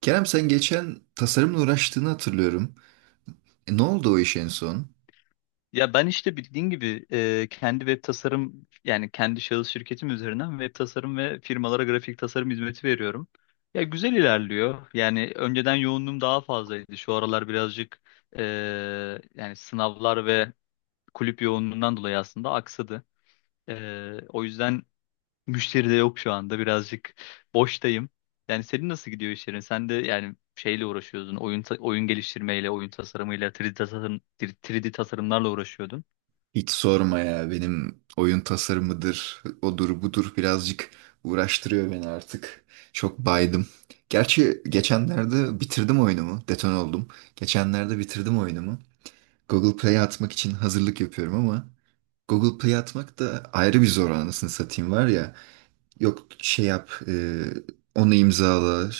Kerem sen geçen tasarımla uğraştığını hatırlıyorum. Ne oldu o iş en son? Ya ben işte bildiğin gibi kendi web tasarım yani kendi şahıs şirketim üzerinden web tasarım ve firmalara grafik tasarım hizmeti veriyorum. Ya güzel ilerliyor. Yani önceden yoğunluğum daha fazlaydı. Şu aralar birazcık e, yani sınavlar ve kulüp yoğunluğundan dolayı aslında aksadı. O yüzden müşteri de yok şu anda. Birazcık boştayım. Yani senin nasıl gidiyor işlerin? Sen de yani şeyle uğraşıyordun. Oyun geliştirmeyle, oyun tasarımıyla, 3D tasarımlarla uğraşıyordun. Hiç sorma ya, benim oyun tasarımıdır, odur budur birazcık uğraştırıyor beni artık. Çok baydım. Gerçi geçenlerde bitirdim oyunumu, deton oldum. Geçenlerde bitirdim oyunumu. Google Play'e atmak için hazırlık yapıyorum ama Google Play'e atmak da ayrı bir zor, anasını satayım var ya. Yok şey yap, onu imzala,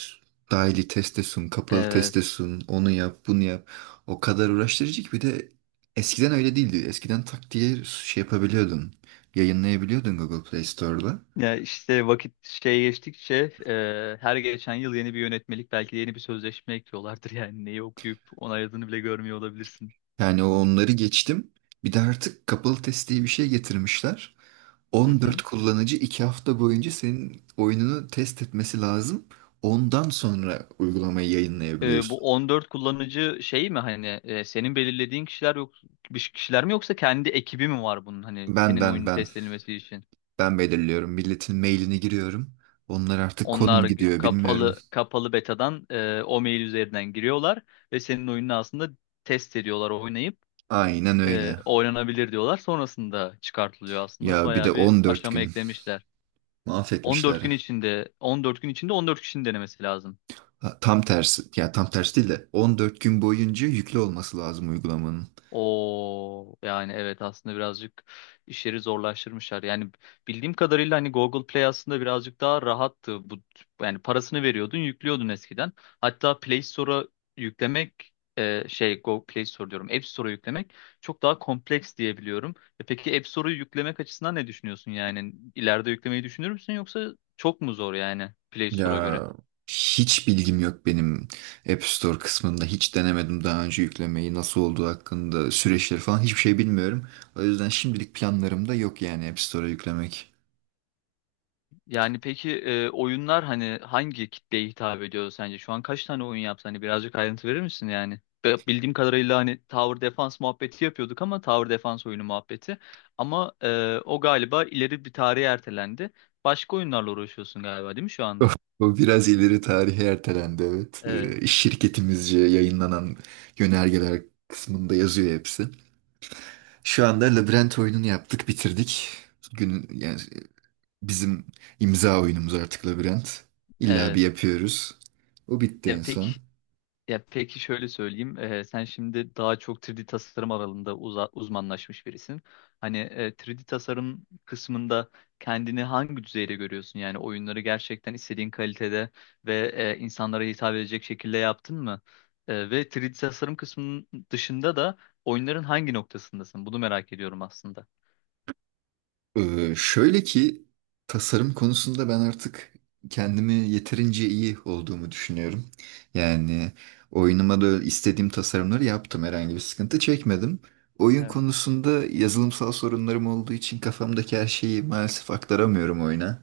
dahili teste sun, kapalı teste Evet. sun, onu yap, bunu yap. O kadar uğraştırıcı ki, bir de eskiden öyle değildi. Eskiden tak diye şey yapabiliyordun, yayınlayabiliyordun Google Play Store'da. Ya işte vakit geçtikçe her geçen yıl yeni bir yönetmelik belki de yeni bir sözleşme ekliyorlardır yani neyi okuyup onayladığını bile görmüyor olabilirsin. Yani o onları geçtim. Bir de artık kapalı test diye bir şey getirmişler. Hı 14 hı. kullanıcı 2 hafta boyunca senin oyununu test etmesi lazım. Ondan sonra uygulamayı E, yayınlayabiliyorsun. bu 14 kullanıcı şey mi, hani senin belirlediğin kişiler, yok bir kişiler mi, yoksa kendi ekibi mi var bunun, hani Ben senin ben oyunun ben test edilmesi için? Ben belirliyorum. Milletin mailini giriyorum. Onlar artık kod mu Onlar gidiyor bilmiyorum. kapalı betadan o mail üzerinden giriyorlar ve senin oyununu aslında test ediyorlar, oynayıp Aynen öyle. oynanabilir diyorlar. Sonrasında çıkartılıyor aslında. Ya bir de Bayağı bir 14 aşama gün eklemişler. 14 mahvetmişler. gün içinde 14 gün içinde 14 kişinin denemesi lazım. Ha, tam tersi. Ya tam tersi değil de 14 gün boyunca yüklü olması lazım uygulamanın. O, yani evet, aslında birazcık işleri zorlaştırmışlar. Yani bildiğim kadarıyla hani Google Play aslında birazcık daha rahattı. Bu, yani parasını veriyordun, yüklüyordun eskiden. Hatta Play Store'a yüklemek Google Play Store diyorum. App Store'a yüklemek çok daha kompleks diyebiliyorum. E peki, App Store'u yüklemek açısından ne düşünüyorsun yani? İleride yüklemeyi düşünür müsün, yoksa çok mu zor yani Play Store'a Ya, göre? hiç bilgim yok benim App Store kısmında. Hiç denemedim daha önce yüklemeyi, nasıl olduğu hakkında, süreçleri falan hiçbir şey bilmiyorum. O yüzden şimdilik planlarım da yok yani App Store'a yüklemek. Yani peki oyunlar hani hangi kitleye hitap ediyor sence? Şu an kaç tane oyun yaptı? Hani birazcık ayrıntı verir misin yani? Bildiğim kadarıyla hani Tower Defense muhabbeti yapıyorduk, ama Tower Defense oyunu muhabbeti. Ama o galiba ileri bir tarihe ertelendi. Başka oyunlarla uğraşıyorsun galiba, değil mi şu O anda? o biraz ileri tarihe ertelendi evet. Evet. Şirketimizce yayınlanan yönergeler kısmında yazıyor hepsi. Şu anda Labirent oyununu yaptık, bitirdik. Yani bizim imza oyunumuz artık Labirent. İlla Evet. bir yapıyoruz. O bitti en Ya peki son. Ya peki, şöyle söyleyeyim. Sen şimdi daha çok 3D tasarım alanında uzmanlaşmış birisin. Hani 3D tasarım kısmında kendini hangi düzeyde görüyorsun? Yani oyunları gerçekten istediğin kalitede ve insanlara hitap edecek şekilde yaptın mı? E, ve 3D tasarım kısmının dışında da oyunların hangi noktasındasın? Bunu merak ediyorum aslında. Şöyle ki tasarım konusunda ben artık kendimi yeterince iyi olduğumu düşünüyorum. Yani oyunuma da istediğim tasarımları yaptım. Herhangi bir sıkıntı çekmedim. Oyun konusunda yazılımsal sorunlarım olduğu için kafamdaki her şeyi maalesef aktaramıyorum oyuna.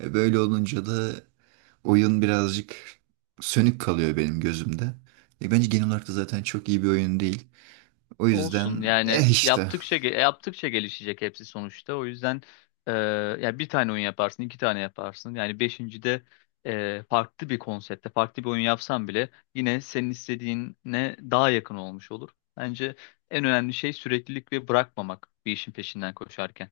Böyle olunca da oyun birazcık sönük kalıyor benim gözümde. Bence genel olarak da zaten çok iyi bir oyun değil. O Olsun, yüzden yani eh işte. Yaptıkça gelişecek hepsi sonuçta. O yüzden e, ya bir tane oyun yaparsın, iki tane yaparsın. Yani beşincide farklı bir konsepte, farklı bir oyun yapsan bile yine senin istediğine daha yakın olmuş olur. Bence en önemli şey süreklilik ve bırakmamak bir işin peşinden koşarken.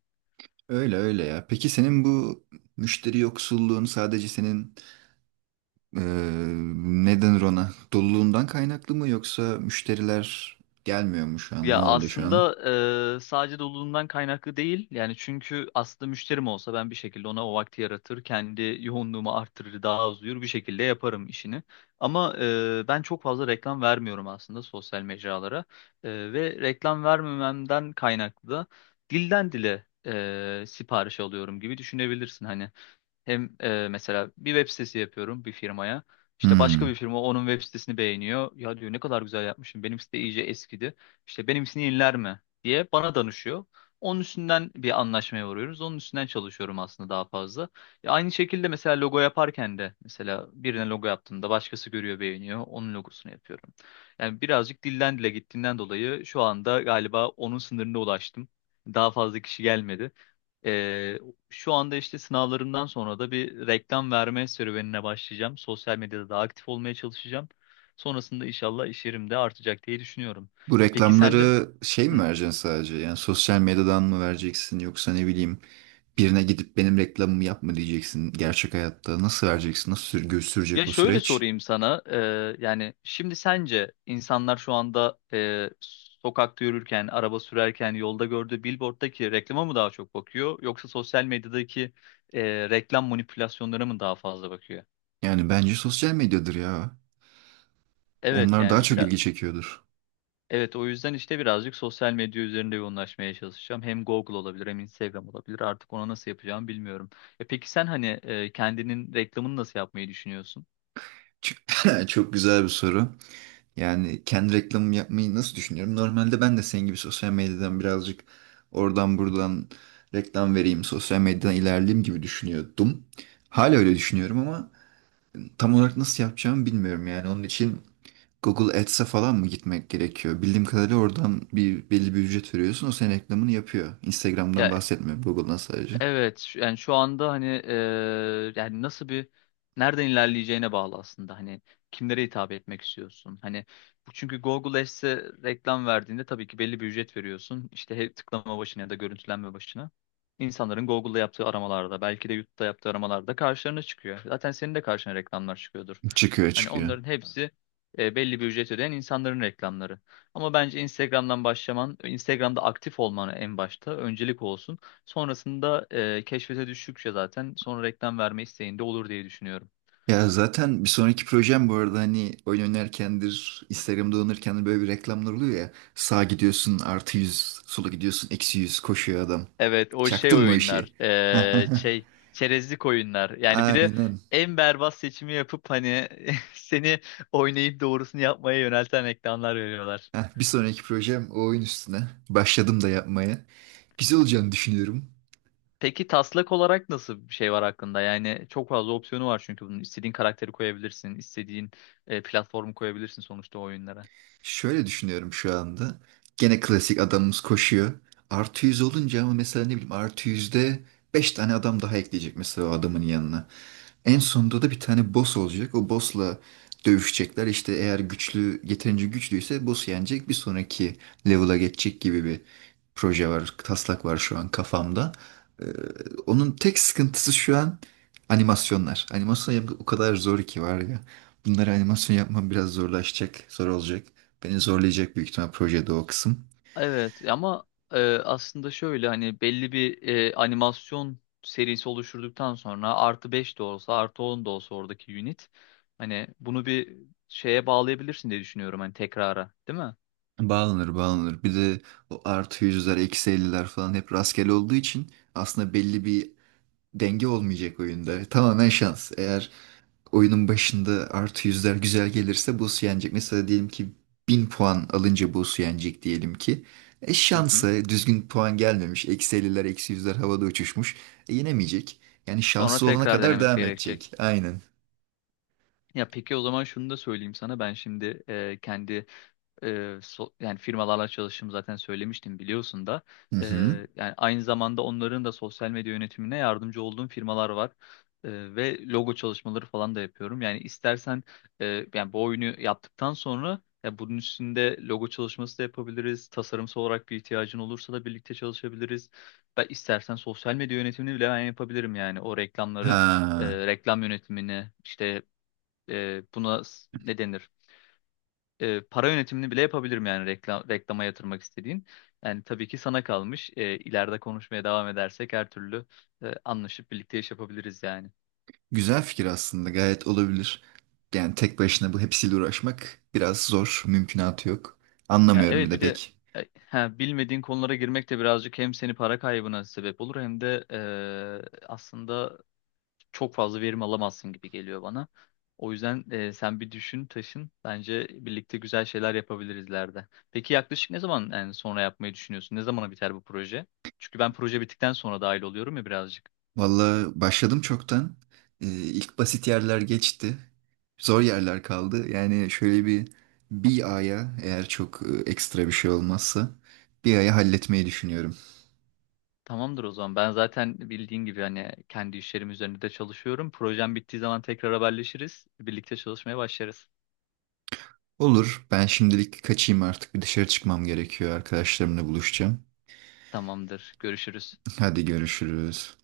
Öyle öyle ya. Peki senin bu müşteri yoksulluğun sadece senin eee ne denir ona? Doluluğundan kaynaklı mı yoksa müşteriler gelmiyor mu şu an? Ne Ya oldu şu an? aslında sadece doluluğundan kaynaklı değil. Yani çünkü aslında müşterim olsa ben bir şekilde ona o vakti yaratır, kendi yoğunluğumu arttırır, daha az uyur bir şekilde yaparım işini. Ama ben çok fazla reklam vermiyorum aslında sosyal mecralara. Ve reklam vermememden kaynaklı da dilden dile sipariş alıyorum gibi düşünebilirsin hani. Hem mesela bir web sitesi yapıyorum bir firmaya. İşte başka Hmm. bir firma onun web sitesini beğeniyor. Ya, diyor, ne kadar güzel yapmışım. Benim site iyice eskidi. İşte benimkisini yeniler mi diye bana danışıyor. Onun üstünden bir anlaşmaya varıyoruz. Onun üstünden çalışıyorum aslında daha fazla. Ya aynı şekilde mesela logo yaparken de, mesela birine logo yaptığımda başkası görüyor, beğeniyor. Onun logosunu yapıyorum. Yani birazcık dilden dile gittiğinden dolayı şu anda galiba onun sınırına ulaştım. Daha fazla kişi gelmedi şu anda. İşte sınavlarımdan sonra da bir reklam verme serüvenine başlayacağım. Sosyal medyada da aktif olmaya çalışacağım. Sonrasında inşallah iş yerim de artacak diye düşünüyorum. Bu E peki sen de. reklamları şey Hı. mi vereceksin sadece? Yani sosyal medyadan mı vereceksin, yoksa ne bileyim, birine gidip benim reklamımı yapma diyeceksin gerçek hayatta? Nasıl vereceksin? Nasıl sür gösterecek Ya o şöyle süreç? sorayım sana. Yani şimdi sence insanlar şu anda sokakta yürürken, araba sürerken, yolda gördüğü billboard'daki reklama mı daha çok bakıyor, yoksa sosyal medyadaki e, reklam manipülasyonlarına mı daha fazla bakıyor? Yani bence sosyal medyadır ya. Evet Onlar daha yani çok biraz. ilgi çekiyordur. Evet, o yüzden işte birazcık sosyal medya üzerinde yoğunlaşmaya çalışacağım. Hem Google olabilir, hem Instagram olabilir. Artık ona nasıl yapacağımı bilmiyorum. E peki sen, hani kendinin reklamını nasıl yapmayı düşünüyorsun? Çok çok güzel bir soru. Yani kendi reklamımı yapmayı nasıl düşünüyorum? Normalde ben de senin gibi sosyal medyadan birazcık oradan buradan reklam vereyim, sosyal medyadan ilerleyeyim gibi düşünüyordum. Hala öyle düşünüyorum ama tam olarak nasıl yapacağımı bilmiyorum yani. Onun için Google Ads'e falan mı gitmek gerekiyor? Bildiğim kadarıyla oradan bir belli bir ücret veriyorsun. O senin reklamını yapıyor. Instagram'dan Ya bahsetmiyorum, Google'dan sadece. Evet, yani şu anda hani yani nasıl bir nereden ilerleyeceğine bağlı aslında. Hani kimlere hitap etmek istiyorsun? Hani bu, çünkü Google Ads'e reklam verdiğinde tabii ki belli bir ücret veriyorsun. İşte tıklama başına ya da görüntülenme başına. İnsanların Google'da yaptığı aramalarda, belki de YouTube'da yaptığı aramalarda karşılarına çıkıyor. Zaten senin de karşına reklamlar çıkıyordur. Çıkıyor Hani çıkıyor. onların hepsi belli bir ücret ödeyen insanların reklamları. Ama bence Instagram'dan başlaman, Instagram'da aktif olman en başta öncelik olsun. Sonrasında keşfete düştükçe zaten sonra reklam verme isteğinde olur diye düşünüyorum. Ya zaten bir sonraki projem, bu arada hani oyun oynarkendir, Instagram'da oynarken böyle bir reklamlar oluyor ya. Sağa gidiyorsun artı 100, sola gidiyorsun eksi yüz, koşuyor adam. Evet, o şey Çaktın mı o oyunlar, işi? Çerezlik oyunlar yani. Bir de Aynen. en berbat seçimi yapıp hani seni oynayıp doğrusunu yapmaya yönelten reklamlar veriyorlar. Heh, bir sonraki projem o oyun üstüne. Başladım da yapmaya. Güzel olacağını düşünüyorum. Peki taslak olarak nasıl bir şey var hakkında? Yani çok fazla opsiyonu var çünkü bunun, istediğin karakteri koyabilirsin, istediğin platformu koyabilirsin sonuçta o oyunlara. Şöyle düşünüyorum şu anda. Gene klasik adamımız koşuyor. Artı 100 olunca ama, mesela ne bileyim, artı yüzde 5 tane adam daha ekleyecek mesela o adamın yanına. En sonunda da bir tane boss olacak. O boss'la dövüşecekler. İşte eğer güçlü, yeterince güçlüyse boss'u yenecek. Bir sonraki level'a geçecek gibi bir proje var. Taslak var şu an kafamda. Ee, Onun tek sıkıntısı şu an animasyonlar. Animasyon yapmak o kadar zor ki var ya. Bunları animasyon yapmam biraz zorlaşacak, zor olacak. Beni zorlayacak büyük ihtimal projede o kısım. Evet ama aslında şöyle, hani belli bir animasyon serisi oluşturduktan sonra, artı 5 de olsa artı 10 da olsa, oradaki unit, hani bunu bir şeye bağlayabilirsin diye düşünüyorum, hani tekrara, değil mi? Bağlanır bağlanır. Bir de o artı yüzler, eksi elliler falan hep rastgele olduğu için aslında belli bir denge olmayacak oyunda. Tamamen şans. Eğer oyunun başında artı yüzler güzel gelirse boss yenecek. Mesela diyelim ki 1000 puan alınca boss yenecek diyelim ki. E Hı hı. şansa düzgün puan gelmemiş. Eksi 50'ler, eksi yüzler havada uçuşmuş. E yenemeyecek. Yani Sonra şanslı olana tekrar kadar denemesi devam gerekecek. edecek. Aynen. Ya peki, o zaman şunu da söyleyeyim sana. Ben şimdi yani firmalarla çalıştığımı zaten söylemiştim, biliyorsun da. Hı hı. Yani aynı zamanda onların da sosyal medya yönetimine yardımcı olduğum firmalar var. Ve logo çalışmaları falan da yapıyorum. Yani istersen yani bu oyunu yaptıktan sonra, ya bunun üstünde logo çalışması da yapabiliriz. Tasarımsal olarak bir ihtiyacın olursa da birlikte çalışabiliriz. Ben istersen sosyal medya yönetimini bile ben yapabilirim yani. O reklamları, Ha, reklam yönetimini, işte ne denir? Para yönetimini bile yapabilirim yani, reklam, reklama yatırmak istediğin. Yani tabii ki sana kalmış. E, ileride konuşmaya devam edersek her türlü anlaşıp birlikte iş yapabiliriz yani. güzel fikir aslında. Gayet olabilir. Yani tek başına bu hepsiyle uğraşmak biraz zor. Mümkünatı yok. Ya Anlamıyorum bir evet, de bir de pek. Bilmediğin konulara girmek de birazcık hem seni para kaybına sebep olur, hem de aslında çok fazla verim alamazsın gibi geliyor bana. O yüzden sen bir düşün, taşın. Bence birlikte güzel şeyler yapabiliriz ileride. Peki yaklaşık ne zaman yani sonra yapmayı düşünüyorsun? Ne zamana biter bu proje? Çünkü ben proje bittikten sonra dahil oluyorum ya birazcık. Vallahi başladım çoktan. İlk basit yerler geçti. Zor yerler kaldı. Yani şöyle bir aya, eğer çok ekstra bir şey olmazsa, bir aya halletmeyi düşünüyorum. Tamamdır o zaman. Ben zaten bildiğin gibi hani kendi işlerim üzerinde de çalışıyorum. Projem bittiği zaman tekrar haberleşiriz. Birlikte çalışmaya başlarız. Olur. Ben şimdilik kaçayım artık. Bir dışarı çıkmam gerekiyor. Arkadaşlarımla buluşacağım. Tamamdır. Görüşürüz. Hadi görüşürüz.